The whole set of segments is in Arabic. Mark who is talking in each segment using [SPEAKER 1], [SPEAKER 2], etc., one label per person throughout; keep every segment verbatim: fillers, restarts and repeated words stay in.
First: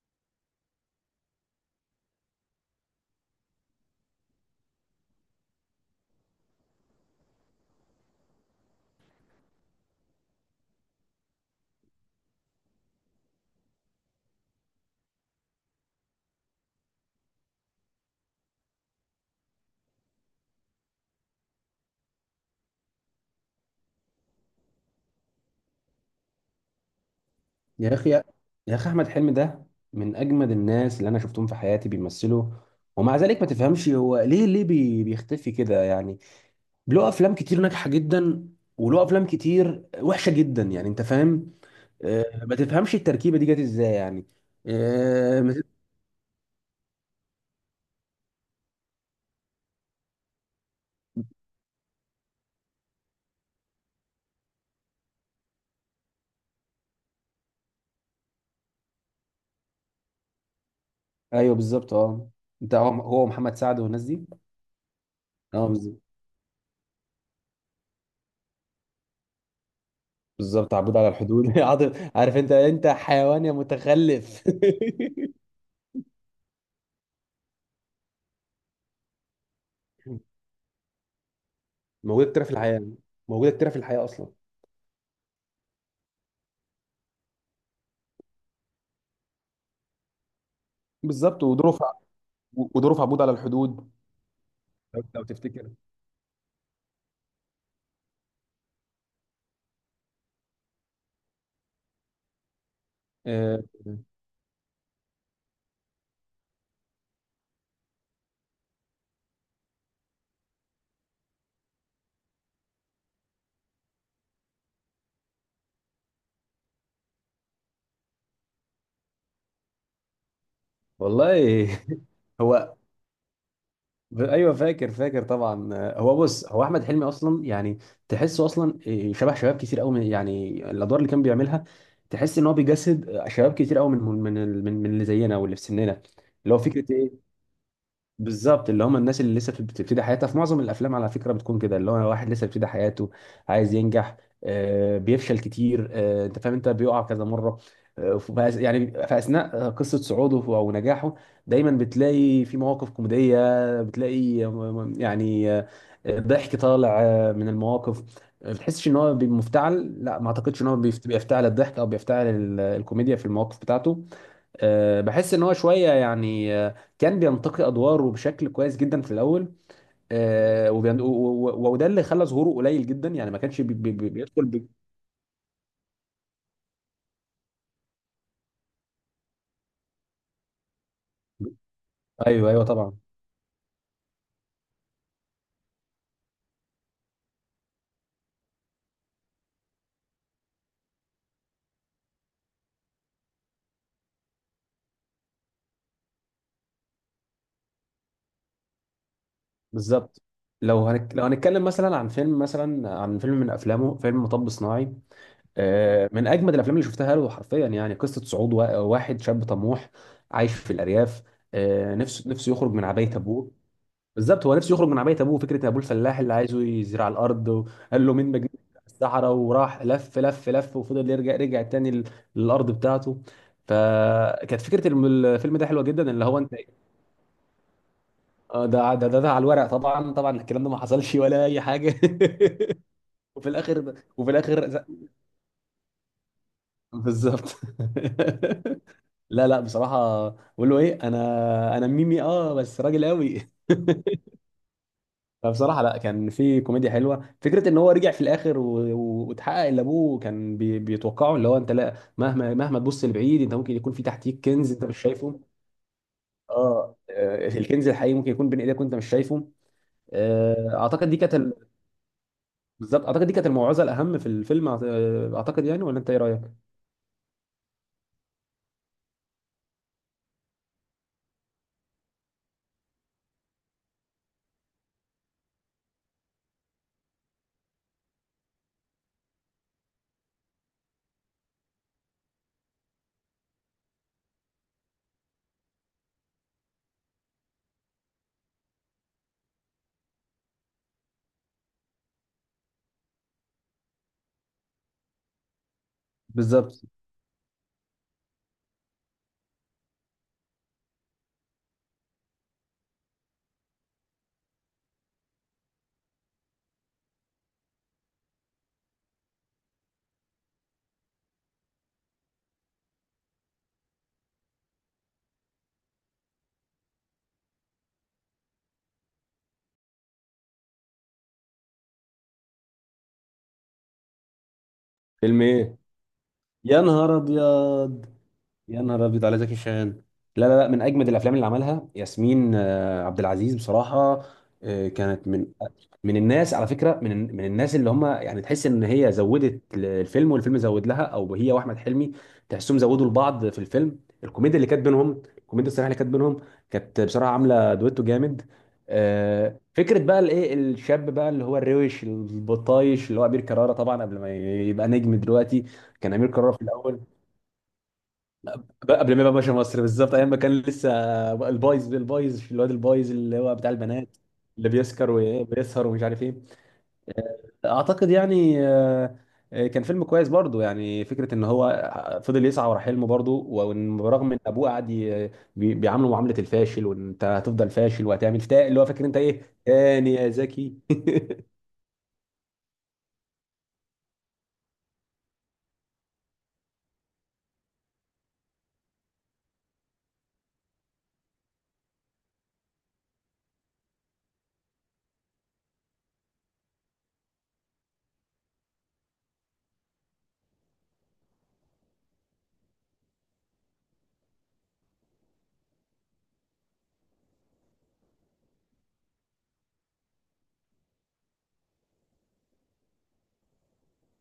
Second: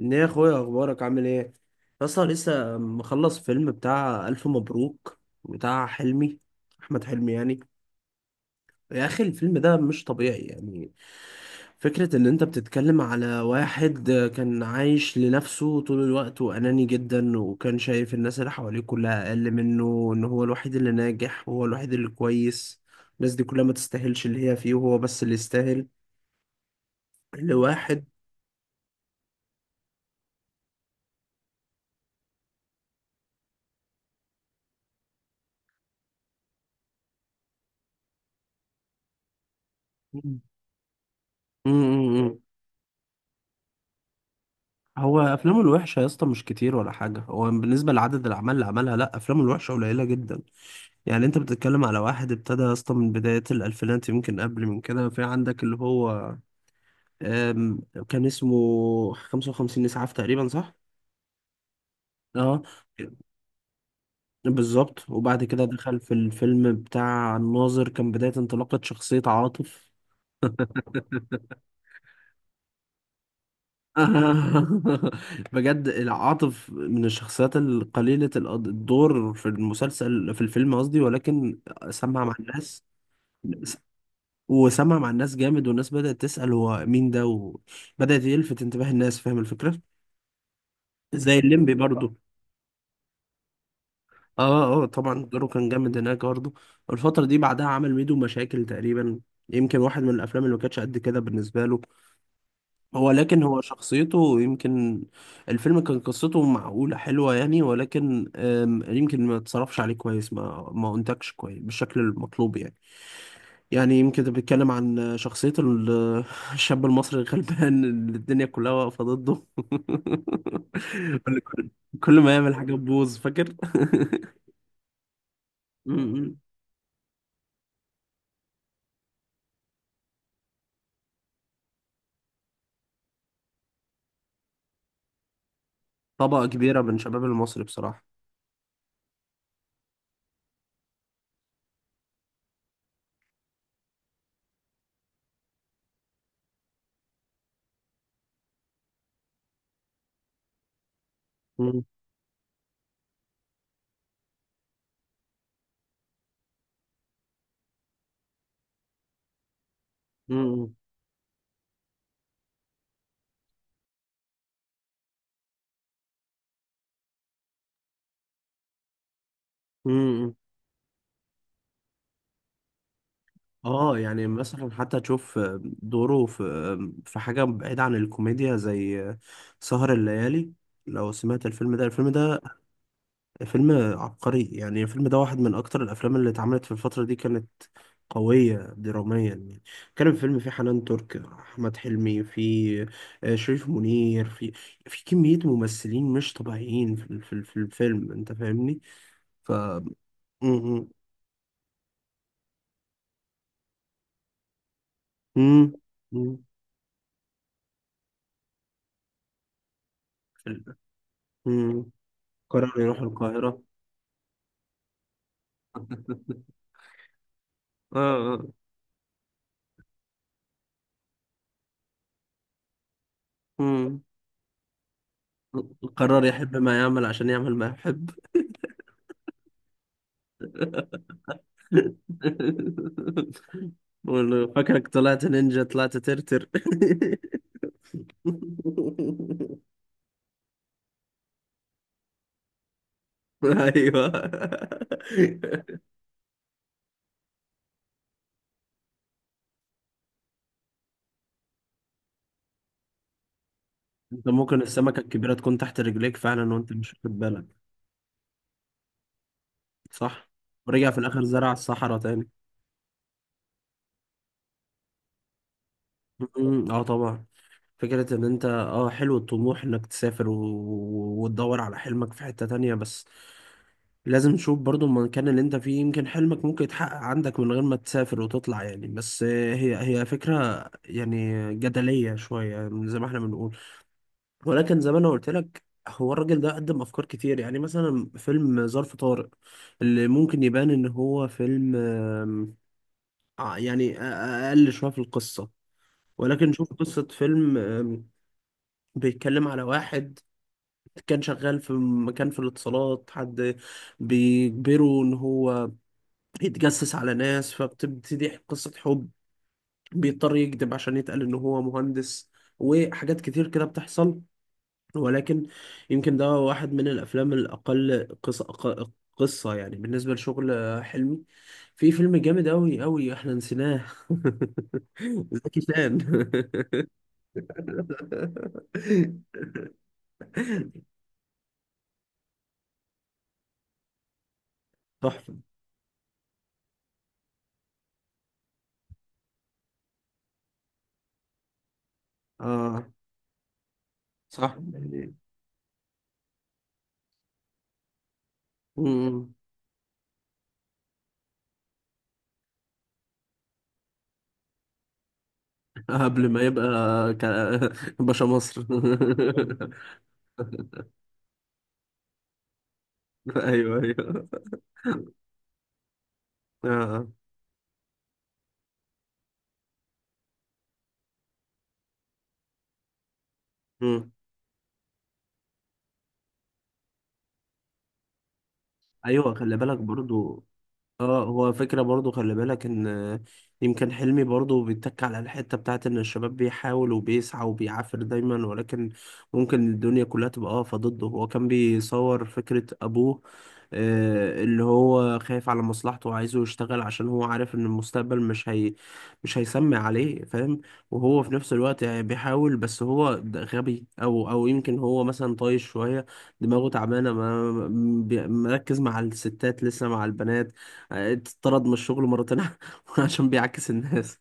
[SPEAKER 1] ايه يا اخويا، اخبارك؟ عامل ايه؟ اصلا لسه مخلص فيلم بتاع الف مبروك، بتاع حلمي، احمد حلمي يعني. يا اخي الفيلم ده مش طبيعي يعني. فكرة ان انت بتتكلم على واحد كان عايش لنفسه طول الوقت، واناني جدا، وكان شايف الناس اللي حواليه كلها اقل منه، ان هو الوحيد اللي ناجح وهو الوحيد اللي كويس. الناس دي كلها ما تستاهلش اللي هي فيه وهو بس اللي يستاهل.
[SPEAKER 2] يا
[SPEAKER 1] لواحد.
[SPEAKER 2] اخي يا اخي احمد حلمي ده من اجمد الناس اللي انا شفتهم في حياتي بيمثلوا. ومع ذلك ما تفهمش هو ليه ليه بي- بيختفي كده يعني. له افلام كتير ناجحه جدا وله افلام كتير وحشه جدا، يعني انت فاهم؟ آه،
[SPEAKER 1] مم.
[SPEAKER 2] ما تفهمش التركيبه دي جت ازاي يعني.
[SPEAKER 1] هو
[SPEAKER 2] آه، ما
[SPEAKER 1] افلامه
[SPEAKER 2] تف-
[SPEAKER 1] الوحشه يا اسطى مش كتير ولا حاجه، هو بالنسبه لعدد الاعمال اللي عملها، لا، افلامه الوحشه قليله جدا. يعني انت بتتكلم على واحد ابتدى يا اسطى من بدايه الالفينات، يمكن قبل من كده. في عندك اللي هو آم، كان اسمه خمسة وخمسين اسعاف تقريبا، صح؟
[SPEAKER 2] ايوه بالظبط اه.
[SPEAKER 1] اه
[SPEAKER 2] انت هو هو محمد سعد والناس دي.
[SPEAKER 1] بالظبط. وبعد كده
[SPEAKER 2] اه
[SPEAKER 1] دخل
[SPEAKER 2] بالظبط.
[SPEAKER 1] في الفيلم بتاع الناظر، كان بدايه انطلاقه شخصيه عاطف.
[SPEAKER 2] بالظبط، عبود على الحدود عاطف. عارف انت انت حيوان يا متخلف
[SPEAKER 1] بجد العاطف من الشخصيات القليلة، الأد- الدور في المسلسل، في الفيلم قصدي، ولكن سمع
[SPEAKER 2] موجوده
[SPEAKER 1] مع
[SPEAKER 2] كتير في الحياه،
[SPEAKER 1] الناس.
[SPEAKER 2] موجوده كتير في الحياه اصلا.
[SPEAKER 1] وسمع مع الناس جامد، والناس بدأت تسأل هو مين ده، وبدأت يلفت انتباه الناس، فاهم الفكرة؟ زي
[SPEAKER 2] بالظبط،
[SPEAKER 1] الليمبي
[SPEAKER 2] وظروف ع-
[SPEAKER 1] برضو.
[SPEAKER 2] وظروف عبود على الحدود.
[SPEAKER 1] اه اه،
[SPEAKER 2] لو
[SPEAKER 1] طبعا
[SPEAKER 2] لو
[SPEAKER 1] دوره كان
[SPEAKER 2] تفتكر.
[SPEAKER 1] جامد هناك برضو. الفترة دي بعدها عمل ميدو مشاكل تقريبا، يمكن واحد من الأفلام اللي ما كانتش قد كده بالنسبة له، هو لكن هو
[SPEAKER 2] آه،
[SPEAKER 1] شخصيته يمكن. الفيلم كان قصته معقولة، حلوة يعني، ولكن آم، يمكن ما اتصرفش عليه كويس، ما ما انتجش كويس بالشكل المطلوب يعني. يعني يمكن ده بيتكلم عن شخصية ال- الشاب المصري الغلبان اللي الدنيا كلها واقفة ضده اللي
[SPEAKER 2] والله
[SPEAKER 1] كل ما يعمل
[SPEAKER 2] هو.
[SPEAKER 1] حاجة تبوظ، فاكر؟
[SPEAKER 2] ايوه فاكر، فاكر طبعا.
[SPEAKER 1] م-
[SPEAKER 2] آه، هو
[SPEAKER 1] م.
[SPEAKER 2] بص، هو احمد حلمي اصلا يعني تحسه اصلا، آه، شبه شباب كتير قوي، من يعني الادوار اللي كان بيعملها. تحس ان هو بيجسد آه، شباب كتير قوي من من من من اللي زينا واللي في سننا.
[SPEAKER 1] طبقة
[SPEAKER 2] اللي هو
[SPEAKER 1] كبيرة
[SPEAKER 2] فكره
[SPEAKER 1] من شباب
[SPEAKER 2] إيه؟
[SPEAKER 1] المصري بصراحة.
[SPEAKER 2] بالظبط، اللي هم الناس اللي لسه بتبتدي حياتها. في معظم الافلام على فكره بتكون كده، اللي هو واحد لسه بيبتدي حياته، عايز ينجح، آه، بيفشل كتير. آه، انت فاهم؟ انت بيقع كذا مره. آه، ف- يعني في اثناء قصه صعوده او نجاحه دايما
[SPEAKER 1] م-
[SPEAKER 2] بتلاقي في مواقف كوميديه. بتلاقي آه، يعني آه، ضحك طالع آه، من المواقف. آه، بتحسش ان هو بي- مفتعل. لا، ما اعتقدش ان
[SPEAKER 1] م-
[SPEAKER 2] هو بيفت- بيفتعل الضحك او بيفتعل ال- الكوميديا في المواقف بتاعته. آه، بحس ان هو شويه يعني، آه، كان بينتقي ادواره بشكل كويس جدا في الاول.
[SPEAKER 1] م-
[SPEAKER 2] آه، وبين- و- و- و- وده اللي خلى ظهوره قليل جدا يعني، ما كانش بي بي
[SPEAKER 1] اه
[SPEAKER 2] بي-
[SPEAKER 1] يعني
[SPEAKER 2] بيدخل ب...
[SPEAKER 1] مثلا حتى تشوف دوره في في حاجة بعيدة عن الكوميديا زي سهر الليالي. لو سمعت الفيلم ده، الفيلم ده
[SPEAKER 2] ايوه ايوه طبعا
[SPEAKER 1] فيلم عبقري يعني. الفيلم ده واحد من أكتر الأفلام اللي اتعملت في الفترة دي، كانت قوية دراميا يعني. كان الفيلم فيه حنان ترك، أحمد حلمي فيه، آه، شريف منير فيه، في كمية ممثلين مش طبيعيين في ال- في ال- في الفيلم، أنت فاهمني؟ ف م-
[SPEAKER 2] بالظبط. لو
[SPEAKER 1] م-
[SPEAKER 2] هنك... لو هنتكلم مثلا عن فيلم، مثلا عن فيلم من افلامه، فيلم مطب صناعي.
[SPEAKER 1] م-
[SPEAKER 2] آه، من
[SPEAKER 1] م-
[SPEAKER 2] اجمد الافلام اللي شفتها له حرفيا، يعني قصه صعود وا- واحد شاب طموح عايش في الارياف،
[SPEAKER 1] م-
[SPEAKER 2] آه، نفسه نفسه يخرج
[SPEAKER 1] قرر
[SPEAKER 2] من
[SPEAKER 1] يروح
[SPEAKER 2] عبايه ابوه.
[SPEAKER 1] القاهرة.
[SPEAKER 2] بالظبط، هو نفسه يخرج من عبايه ابوه. فكره ابوه الفلاح اللي عايزه يزرع الارض،
[SPEAKER 1] اه
[SPEAKER 2] وقال له مين
[SPEAKER 1] اه.
[SPEAKER 2] بجني الصحراء؟ وراح لف لف لف وفضل يرجع، رجع تاني ل- للارض بتاعته.
[SPEAKER 1] مم.
[SPEAKER 2] فكانت فكره الم- الفيلم ده حلوه جدا.
[SPEAKER 1] قرر
[SPEAKER 2] اللي هو انت
[SPEAKER 1] يحب ما
[SPEAKER 2] إيه؟
[SPEAKER 1] يعمل عشان يعمل ما يحب.
[SPEAKER 2] آه، ده ده ده, ده على الورق طبعا، طبعا الكلام ده ما حصلش ولا اي حاجه وفي الاخر
[SPEAKER 1] بقول
[SPEAKER 2] وفي
[SPEAKER 1] له
[SPEAKER 2] الاخر
[SPEAKER 1] فاكرك
[SPEAKER 2] ز-
[SPEAKER 1] طلعت نينجا، طلعت ترتر.
[SPEAKER 2] بالظبط لا لا بصراحه. بقول له ايه؟ انا انا ميمي، اه بس راجل قوي
[SPEAKER 1] ايوه.
[SPEAKER 2] فبصراحة لا، كان في كوميديا حلوة. فكرة ان هو رجع في الاخر و- و- واتحقق اللي ابوه كان بي- بيتوقعه، اللي هو انت لا، مهما مهما تبص لبعيد، انت ممكن يكون في
[SPEAKER 1] انت
[SPEAKER 2] تحتيك
[SPEAKER 1] ممكن
[SPEAKER 2] كنز انت مش
[SPEAKER 1] السمكة الكبيرة
[SPEAKER 2] شايفه.
[SPEAKER 1] تكون تحت رجليك فعلا وانت مش
[SPEAKER 2] اه،
[SPEAKER 1] واخد بالك.
[SPEAKER 2] آه، الكنز الحقيقي ممكن يكون بين ايدك وانت مش شايفه.
[SPEAKER 1] صح.
[SPEAKER 2] آه،
[SPEAKER 1] ورجع في
[SPEAKER 2] اعتقد دي
[SPEAKER 1] الاخر
[SPEAKER 2] كانت
[SPEAKER 1] زرع
[SPEAKER 2] ال-
[SPEAKER 1] الصحراء تاني.
[SPEAKER 2] بالظبط، اعتقد دي كانت الموعظة الاهم في الفيلم. أعت- آه، اعتقد يعني، ولا انت ايه رأيك؟
[SPEAKER 1] مم. اه طبعا. فكرة ان انت، اه، حلو الطموح انك تسافر و... و- وتدور على حلمك في حتة تانية، بس لازم تشوف برضو المكان اللي انت فيه، يمكن حلمك ممكن يتحقق عندك من غير ما تسافر وتطلع يعني. بس هي هي فكرة يعني جدلية شوية يعني، زي ما احنا بنقول. ولكن زي ما انا قلت لك، هو الراجل ده قدم افكار كتير. يعني مثلا فيلم ظرف طارق، اللي ممكن يبان ان هو فيلم آم، ع- يعني أ- اقل شوية في القصة، ولكن شوف
[SPEAKER 2] بالظبط.
[SPEAKER 1] قصة فيلم بيتكلم على واحد كان شغال في مكان في الاتصالات، حد بيجبره ان هو يتجسس على ناس، فبتبتدي قصة حب، بيضطر يكذب عشان يتقال ان هو مهندس، وحاجات كتير كده بتحصل. ولكن يمكن ده واحد من الافلام الاقل قصة، أق- قصة يعني، بالنسبة لشغل حلمي. في فيلم جامد أوي أوي احنا نسيناه.
[SPEAKER 2] فيلم
[SPEAKER 1] زكي
[SPEAKER 2] ايه؟
[SPEAKER 1] شان.
[SPEAKER 2] يا نهار ابيض. يا نهار ابيض على زكي شان. لا لا لا، من اجمد الافلام اللي عملها ياسمين آه، عبد العزيز بصراحه. آه، كانت
[SPEAKER 1] تحفة،
[SPEAKER 2] من، من الناس على فكره، من من الناس اللي هم يعني تحس ان هي زودت الفيلم والفيلم زود لها، او هي واحمد حلمي تحسهم
[SPEAKER 1] اه،
[SPEAKER 2] زودوا لبعض في الفيلم.
[SPEAKER 1] صح.
[SPEAKER 2] الكوميديا اللي كانت
[SPEAKER 1] يعني.
[SPEAKER 2] بينهم، الكوميديا الصريحه اللي كانت بينهم كانت بصراحه عامله دويتو جامد.
[SPEAKER 1] مم.
[SPEAKER 2] آه، فكره بقى الايه، الشاب بقى اللي هو الروش البطايش، اللي هو امير كرارة، طبعا قبل ما يبقى نجم دلوقتي. كان
[SPEAKER 1] قبل
[SPEAKER 2] امير
[SPEAKER 1] ما
[SPEAKER 2] كرارة في
[SPEAKER 1] يبقى
[SPEAKER 2] الاول
[SPEAKER 1] ك... باشا مصر.
[SPEAKER 2] بقى قبل ما يبقى باشا مصر، بالظبط ايام ما كان لسه البايظ البايظ في الواد البايظ، اللي هو بتاع
[SPEAKER 1] ايوه
[SPEAKER 2] البنات،
[SPEAKER 1] ايوه.
[SPEAKER 2] اللي بيسكر وبيسهر ومش عارف ايه.
[SPEAKER 1] آه.
[SPEAKER 2] اعتقد يعني آه، آه، كان فيلم كويس برضو. يعني فكره ان هو فضل يسعى ورا حلمه برضو، وإن
[SPEAKER 1] مم.
[SPEAKER 2] برغم ان ابوه قعد ي- بي- بيعامله معامله الفاشل، وان انت هتفضل فاشل وهتعمل تا، اللي هو فاكر انت
[SPEAKER 1] ايوه،
[SPEAKER 2] ايه
[SPEAKER 1] خلي بالك
[SPEAKER 2] تاني يا
[SPEAKER 1] برضو.
[SPEAKER 2] زكي
[SPEAKER 1] اه هو فكرة برضو، خلي بالك ان يمكن حلمي برضو بيتك على الحتة بتاعت ان الشباب بيحاول وبيسعى وبيعافر دايما، ولكن ممكن الدنيا كلها تبقى واقفة ضده. هو كان بيصور فكرة ابوه، آه، اللي هو خايف على مصلحته وعايزه يشتغل، عشان هو عارف ان المستقبل مش هي، مش هيسمع عليه، فاهم؟ وهو في نفس الوقت يعني بيحاول، بس هو ده غبي او او يمكن هو مثلا طايش شوية، دماغه تعبانة، ما م- بي- مركز مع الستات لسه، مع البنات. آه، اتطرد من الشغل مرتين، عشان بيعكس الناس،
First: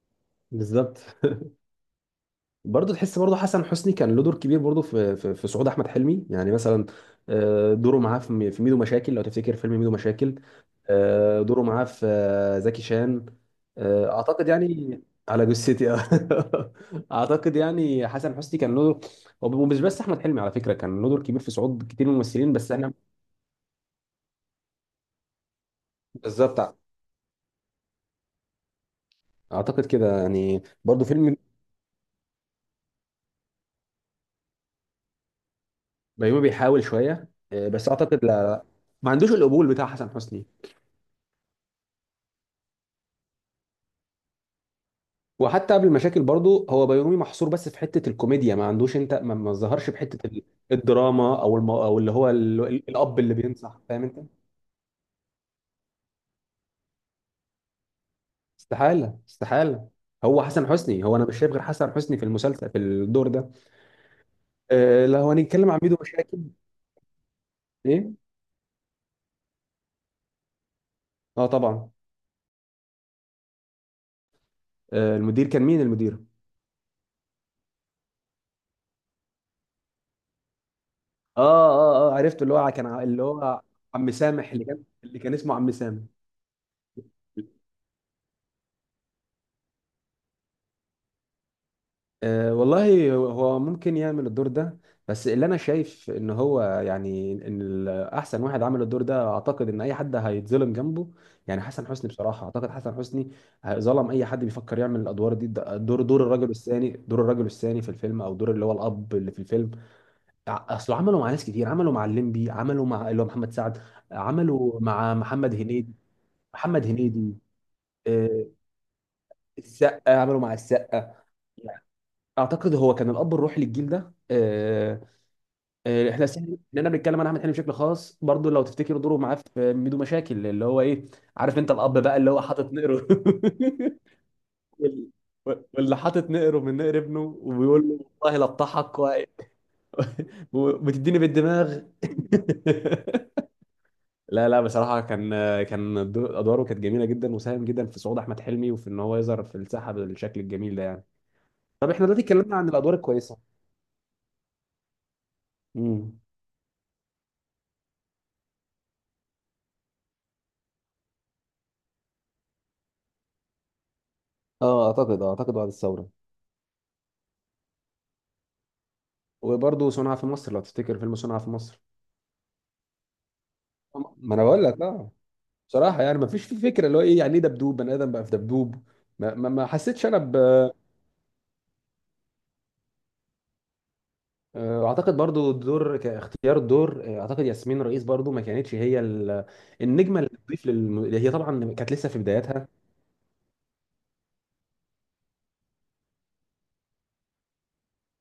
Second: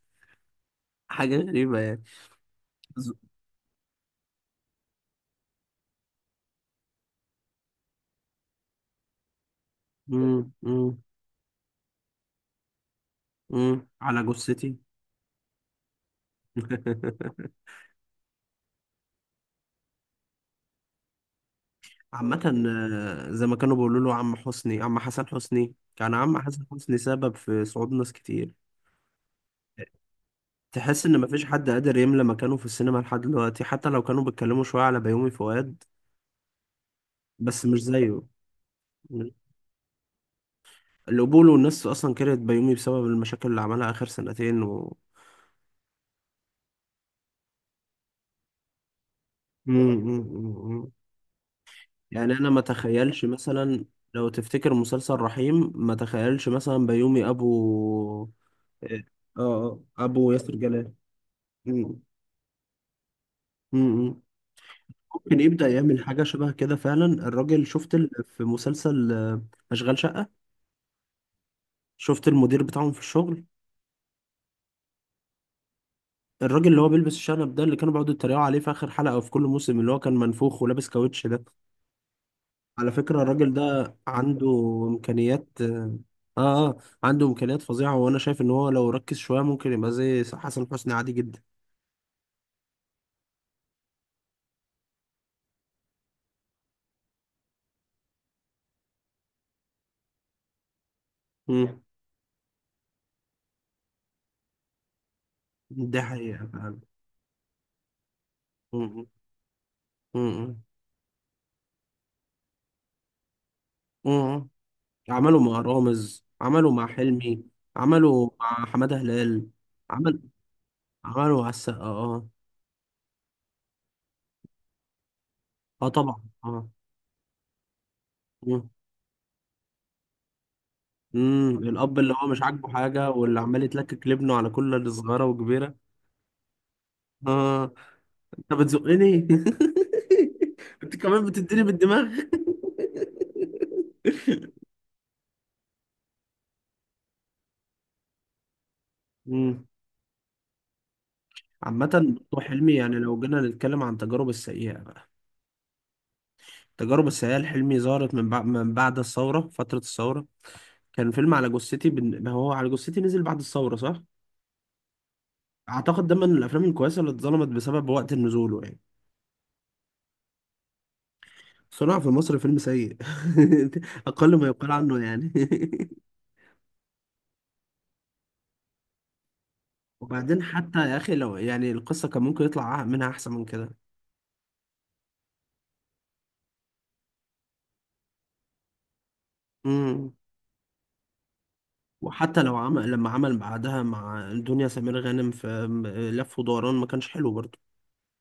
[SPEAKER 2] بالظبط.
[SPEAKER 1] حاجة غريبة يعني.
[SPEAKER 2] برضه
[SPEAKER 1] ز-
[SPEAKER 2] تحس برضه حسن حسني كان له دور كبير برضه في في, في صعود احمد حلمي. يعني مثلا آه، دوره معاه في مي- في ميدو مشاكل، لو تفتكر فيلم ميدو مشاكل،
[SPEAKER 1] مم، مم،
[SPEAKER 2] آه، دوره معاه في آه، زكي شان،
[SPEAKER 1] مم،
[SPEAKER 2] آه،
[SPEAKER 1] على
[SPEAKER 2] اعتقد
[SPEAKER 1] جثتي.
[SPEAKER 2] يعني، على جثتي. آه. اعتقد يعني حسن حسني كان له. ومش بس احمد حلمي على فكره، كان له دور كبير في صعود كتير من الممثلين
[SPEAKER 1] عامة،
[SPEAKER 2] بس احنا.
[SPEAKER 1] آه، زي ما كانوا بيقولوا له عم حسني، عم حسن حسني، كان عم
[SPEAKER 2] بالظبط.
[SPEAKER 1] حسن حسني سبب في صعود ناس كتير.
[SPEAKER 2] اعتقد كده يعني،
[SPEAKER 1] تحس
[SPEAKER 2] برضه
[SPEAKER 1] ان
[SPEAKER 2] فيلم.
[SPEAKER 1] مفيش حد قادر يملى مكانه في السينما لحد دلوقتي، حتى لو كانوا بيتكلموا شوية على بيومي فؤاد،
[SPEAKER 2] بيومي بيحاول شويه
[SPEAKER 1] بس
[SPEAKER 2] آه،
[SPEAKER 1] مش
[SPEAKER 2] بس اعتقد
[SPEAKER 1] زيه.
[SPEAKER 2] لا، ما عندوش القبول بتاع حسن حسني.
[SPEAKER 1] القبول والناس اصلا كرهت بيومي بسبب المشاكل اللي عملها اخر سنتين و...
[SPEAKER 2] وحتى قبل المشاكل برضه، هو بيومي محصور بس في حته الكوميديا. ما عندوش، انت ما ما ظهرش في حته ال-
[SPEAKER 1] امم
[SPEAKER 2] الدراما، او الم... او اللي هو
[SPEAKER 1] يعني انا
[SPEAKER 2] ال...
[SPEAKER 1] ما
[SPEAKER 2] ال- الاب
[SPEAKER 1] تخيلش
[SPEAKER 2] اللي بينصح،
[SPEAKER 1] مثلا،
[SPEAKER 2] فاهم انت.
[SPEAKER 1] لو تفتكر مسلسل رحيم، ما تخيلش مثلا بيومي ابو، اه،
[SPEAKER 2] استحاله،
[SPEAKER 1] آه، آه،
[SPEAKER 2] استحاله.
[SPEAKER 1] ابو
[SPEAKER 2] هو
[SPEAKER 1] ياسر
[SPEAKER 2] حسن
[SPEAKER 1] جلال.
[SPEAKER 2] حسني، هو انا مش شايف غير حسن
[SPEAKER 1] مم.
[SPEAKER 2] حسني في المسلسل في الدور ده.
[SPEAKER 1] مم.
[SPEAKER 2] آه، لو
[SPEAKER 1] ممكن يبدأ
[SPEAKER 2] هنتكلم عن ميدو
[SPEAKER 1] يعمل حاجة
[SPEAKER 2] مشاكل.
[SPEAKER 1] شبه كده فعلا الراجل. شفت ال...
[SPEAKER 2] ايه؟
[SPEAKER 1] في مسلسل آه، أشغال شقة؟
[SPEAKER 2] اه طبعا.
[SPEAKER 1] شفت المدير بتاعهم في الشغل،
[SPEAKER 2] آه، المدير كان مين المدير؟
[SPEAKER 1] الراجل اللي هو بيلبس الشنب ده، اللي كانوا بيقعدوا يتريقوا عليه في آخر حلقة وفي كل موسم، اللي هو كان منفوخ ولابس كاوتش
[SPEAKER 2] اه
[SPEAKER 1] ده.
[SPEAKER 2] اه اه، عرفت اللي هو ع- كان
[SPEAKER 1] على
[SPEAKER 2] ع-
[SPEAKER 1] فكرة
[SPEAKER 2] اللي
[SPEAKER 1] الراجل
[SPEAKER 2] هو
[SPEAKER 1] ده
[SPEAKER 2] عم
[SPEAKER 1] عنده
[SPEAKER 2] سامح، اللي كان، اللي كان
[SPEAKER 1] إمكانيات
[SPEAKER 2] اسمه عم
[SPEAKER 1] آه
[SPEAKER 2] سامح.
[SPEAKER 1] آه عنده إمكانيات فظيعة، وأنا شايف إن هو لو ركز شوية ممكن يبقى زي حسن حسني عادي جدا.
[SPEAKER 2] أه والله، هو ممكن يعمل الدور ده. بس اللي انا شايف ان هو يعني، ان ال- احسن واحد عمل الدور ده اعتقد ان اي حد هيتظلم جنبه. يعني
[SPEAKER 1] مم.
[SPEAKER 2] حسن حسني بصراحه، اعتقد حسن حسني ظلم اي حد بيفكر يعمل الادوار دي.
[SPEAKER 1] دي
[SPEAKER 2] دور دور
[SPEAKER 1] حقيقة
[SPEAKER 2] الرجل
[SPEAKER 1] فعلا.
[SPEAKER 2] الثاني، دور الرجل الثاني في الفيلم، او دور اللي هو
[SPEAKER 1] مم.
[SPEAKER 2] الاب اللي في الفيلم.
[SPEAKER 1] مم.
[SPEAKER 2] ع- اصله عملوا مع ناس كتير، عملوا مع الليمبي، عملوا مع اللي هو محمد سعد،
[SPEAKER 1] مم.
[SPEAKER 2] عملوا مع
[SPEAKER 1] عملوا
[SPEAKER 2] محمد
[SPEAKER 1] مع
[SPEAKER 2] هنيدي،
[SPEAKER 1] رامز، عملوا
[SPEAKER 2] محمد
[SPEAKER 1] مع
[SPEAKER 2] هنيدي،
[SPEAKER 1] حلمي، عملوا
[SPEAKER 2] أه
[SPEAKER 1] مع حمادة هلال.
[SPEAKER 2] السقا،
[SPEAKER 1] عمل،
[SPEAKER 2] عملوا مع السقا.
[SPEAKER 1] عملوا مع السقا. اه
[SPEAKER 2] اعتقد هو كان الاب الروحي للجيل ده. آه،
[SPEAKER 1] اه، آه،
[SPEAKER 2] آه،
[SPEAKER 1] طبعا
[SPEAKER 2] احنا سهل
[SPEAKER 1] اه.
[SPEAKER 2] ان انا بنتكلم عن احمد حلمي بشكل خاص برضو. لو
[SPEAKER 1] مم.
[SPEAKER 2] تفتكروا دوره معاه في ميدو مشاكل اللي هو ايه،
[SPEAKER 1] مم.
[SPEAKER 2] عارف انت الاب
[SPEAKER 1] الأب اللي
[SPEAKER 2] بقى
[SPEAKER 1] هو
[SPEAKER 2] اللي
[SPEAKER 1] مش
[SPEAKER 2] هو
[SPEAKER 1] عاجبه
[SPEAKER 2] حاطط نقره
[SPEAKER 1] حاجة واللي عمال يتلكك لابنه على كل اللي
[SPEAKER 2] وال-
[SPEAKER 1] صغيرة وكبيرة.
[SPEAKER 2] واللي حاطط نقره من نقر ابنه،
[SPEAKER 1] اه،
[SPEAKER 2] وبيقول له والله لا
[SPEAKER 1] انت
[SPEAKER 2] اضحك و-
[SPEAKER 1] بتزقني. انت
[SPEAKER 2] وبتديني
[SPEAKER 1] كمان بتديني
[SPEAKER 2] بالدماغ
[SPEAKER 1] بالدماغ.
[SPEAKER 2] لا لا بصراحه كان، كان دور- ادواره كانت جميله جدا، وساهم جدا في صعود احمد حلمي وفي ان هو يظهر في
[SPEAKER 1] مم.
[SPEAKER 2] الساحه بالشكل الجميل ده يعني.
[SPEAKER 1] عامة،
[SPEAKER 2] طب احنا دلوقتي
[SPEAKER 1] برضه
[SPEAKER 2] اتكلمنا عن
[SPEAKER 1] حلمي،
[SPEAKER 2] الادوار
[SPEAKER 1] يعني لو
[SPEAKER 2] الكويسه.
[SPEAKER 1] جينا نتكلم عن تجارب السيئة بقى،
[SPEAKER 2] امم،
[SPEAKER 1] التجارب السيئة لحلمي ظهرت من بعد من بعد الثورة، فترة الثورة. كان فيلم على جثتي، بن... ما هو على جثتي نزل بعد الثورة صح؟
[SPEAKER 2] اه اعتقد آه، اعتقد بعد
[SPEAKER 1] اعتقد
[SPEAKER 2] الثوره.
[SPEAKER 1] ده من الافلام الكويسه اللي اتظلمت بسبب وقت نزوله يعني.
[SPEAKER 2] وبرضه صنع في مصر، لو تفتكر فيلم صنع في مصر.
[SPEAKER 1] صنع في مصر فيلم سيء، اقل
[SPEAKER 2] ما انا
[SPEAKER 1] ما
[SPEAKER 2] بقول
[SPEAKER 1] يقال
[SPEAKER 2] لك
[SPEAKER 1] عنه
[SPEAKER 2] اه،
[SPEAKER 1] يعني.
[SPEAKER 2] بصراحه يعني ما فيش، في فكره اللي هو ايه، يعني ايه دبدوب؟ بني ادم بقى في دبدوب؟ ما, ما, ما حسيتش انا ب.
[SPEAKER 1] وبعدين حتى يا اخي لو يعني القصه كان ممكن يطلع منها احسن من كده.
[SPEAKER 2] آه، اعتقد برضو الدور كاختيار الدور، آه، اعتقد ياسمين رئيس برضو ما كانتش هي ال-
[SPEAKER 1] امم.
[SPEAKER 2] النجمه اللي تضيف للم... اللي هي طبعا كانت لسه في
[SPEAKER 1] وحتى لو
[SPEAKER 2] بداياتها.
[SPEAKER 1] عمل، لما عمل بعدها مع دنيا سمير غانم في م- لف ودوران، ما كانش حلو برضه.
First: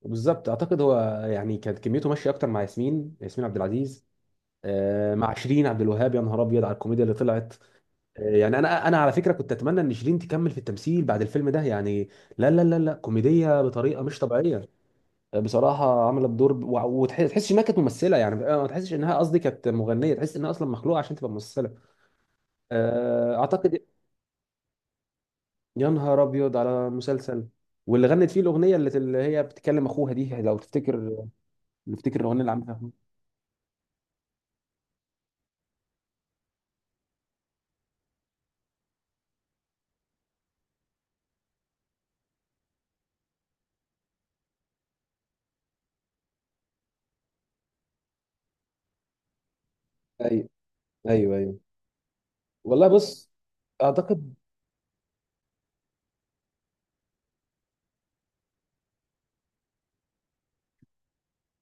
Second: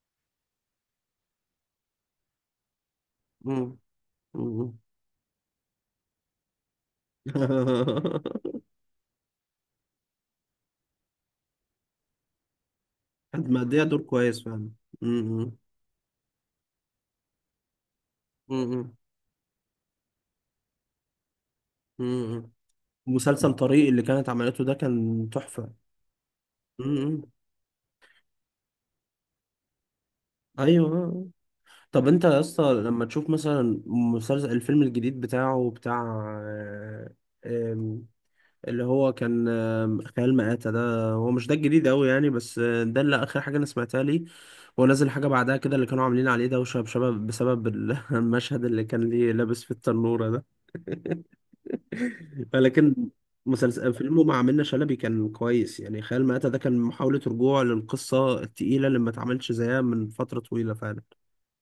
[SPEAKER 2] بالظبط. اعتقد هو يعني كانت كميته ماشيه اكتر مع ياسمين، ياسمين عبد
[SPEAKER 1] امم.
[SPEAKER 2] العزيز.
[SPEAKER 1] أمم.
[SPEAKER 2] آه، مع شيرين عبد الوهاب يا نهار ابيض على الكوميديا اللي طلعت يعني. انا انا على فكره كنت اتمنى ان شيرين تكمل في التمثيل بعد الفيلم ده يعني. لا لا لا لا،
[SPEAKER 1] كانت
[SPEAKER 2] كوميديه
[SPEAKER 1] مأدية دور
[SPEAKER 2] بطريقه مش
[SPEAKER 1] كويس
[SPEAKER 2] طبيعيه.
[SPEAKER 1] فعلا. امم.
[SPEAKER 2] بصراحه عملت دور ب- وع- وتحس، تحسش انها كانت ممثله يعني. آه، ما تحسش
[SPEAKER 1] امم.
[SPEAKER 2] انها، قصدي كانت مغنيه، تحس انها اصلا مخلوقه عشان تبقى ممثله.
[SPEAKER 1] امم.
[SPEAKER 2] آه،
[SPEAKER 1] مسلسل
[SPEAKER 2] اعتقد.
[SPEAKER 1] طريق اللي كانت عملته ده كان تحفه.
[SPEAKER 2] يا نهار ابيض على
[SPEAKER 1] امم.
[SPEAKER 2] مسلسل. واللي غنت فيه الاغنيه اللي اللي هي بتكلم اخوها دي، لو تفتكر.
[SPEAKER 1] ايوه. طب
[SPEAKER 2] نفتكر
[SPEAKER 1] انت يا
[SPEAKER 2] الاغنيه اللي
[SPEAKER 1] اسطى
[SPEAKER 2] عملها.
[SPEAKER 1] لما تشوف مثلا مسلسل، الفيلم الجديد بتاعه بتاع، آه، آم، اللي هو كان آم، خيال مآتة، ده هو مش ده الجديد قوي يعني، بس آه، ده اللي اخر حاجة انا سمعتها ليه. هو نازل حاجة بعدها كده، اللي كانوا عاملين عليه دوشة بسبب بسبب ال- المشهد اللي كان ليه لابس في التنورة ده.
[SPEAKER 2] ايوه ايوه ايوه. والله
[SPEAKER 1] لكن
[SPEAKER 2] بص،
[SPEAKER 1] مسلسل، فيلمه
[SPEAKER 2] اعتقد.
[SPEAKER 1] مع منة شلبي، كان كويس يعني. خيال مآتة ده كان محاولة رجوع للقصة التقيلة اللي ما اتعملش زيها من فترة طويلة فعلا.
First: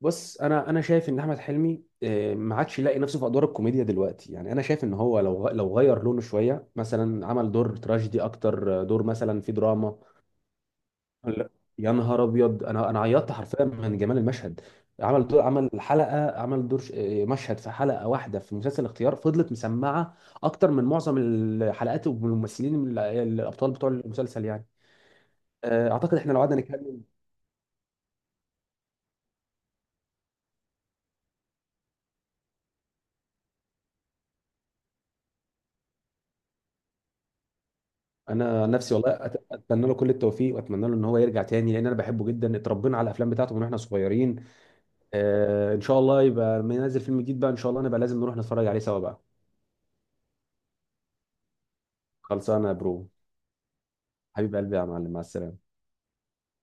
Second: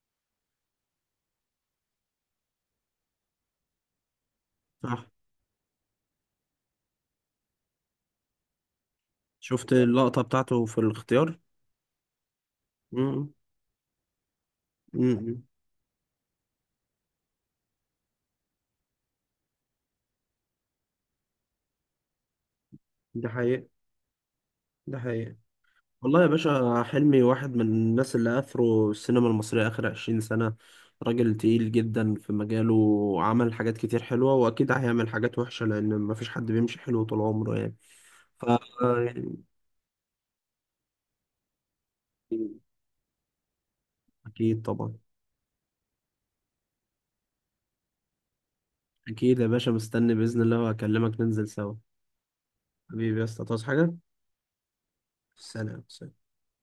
[SPEAKER 2] بص انا انا شايف ان احمد حلمي آه، ما عادش يلاقي نفسه في ادوار الكوميديا دلوقتي. يعني انا شايف ان
[SPEAKER 1] صح.
[SPEAKER 2] هو لو غ- لو غير لونه شويه، مثلا عمل دور تراجيدي اكتر، آه، دور مثلا في
[SPEAKER 1] شفت
[SPEAKER 2] دراما.
[SPEAKER 1] اللقطة بتاعته في الاختيار؟
[SPEAKER 2] لا. يا نهار ابيض، انا انا
[SPEAKER 1] مم.
[SPEAKER 2] عيطت حرفيا من جمال المشهد. عمل دور
[SPEAKER 1] مم.
[SPEAKER 2] عمل حلقه عمل دور ش- آه، مشهد في حلقه واحده في مسلسل الاختيار فضلت مسمعه اكتر من معظم الحلقات والممثلين
[SPEAKER 1] ده حقيقة،
[SPEAKER 2] الابطال بتوع المسلسل يعني.
[SPEAKER 1] ده حقيقة.
[SPEAKER 2] آه، اعتقد
[SPEAKER 1] والله يا
[SPEAKER 2] احنا لو قعدنا.
[SPEAKER 1] باشا، حلمي واحد من الناس اللي أثروا السينما المصرية آخر عشرين سنة. راجل تقيل جدا في مجاله، وعمل حاجات كتير حلوة، وأكيد هيعمل حاجات وحشة، لأن مفيش حد بيمشي حلو طول عمره يعني. ف
[SPEAKER 2] انا نفسي والله أت- اتمنى له كل التوفيق، واتمنى له ان هو يرجع تاني، لان انا بحبه جدا، اتربينا على الافلام بتاعته من واحنا صغيرين.
[SPEAKER 1] أكيد طبعا.
[SPEAKER 2] آه ان شاء الله يبقى لما ينزل فيلم جديد بقى ان شاء الله نبقى لازم نروح نتفرج عليه سوا بقى.
[SPEAKER 1] أكيد يا باشا، مستني بإذن الله، وأكلمك ننزل سوا.
[SPEAKER 2] خلصانه يا برو.
[SPEAKER 1] حبيبي يا اسطى، تعوز حاجة؟
[SPEAKER 2] حبيب قلبي يا معلم، مع السلامه.
[SPEAKER 1] سلام سلام.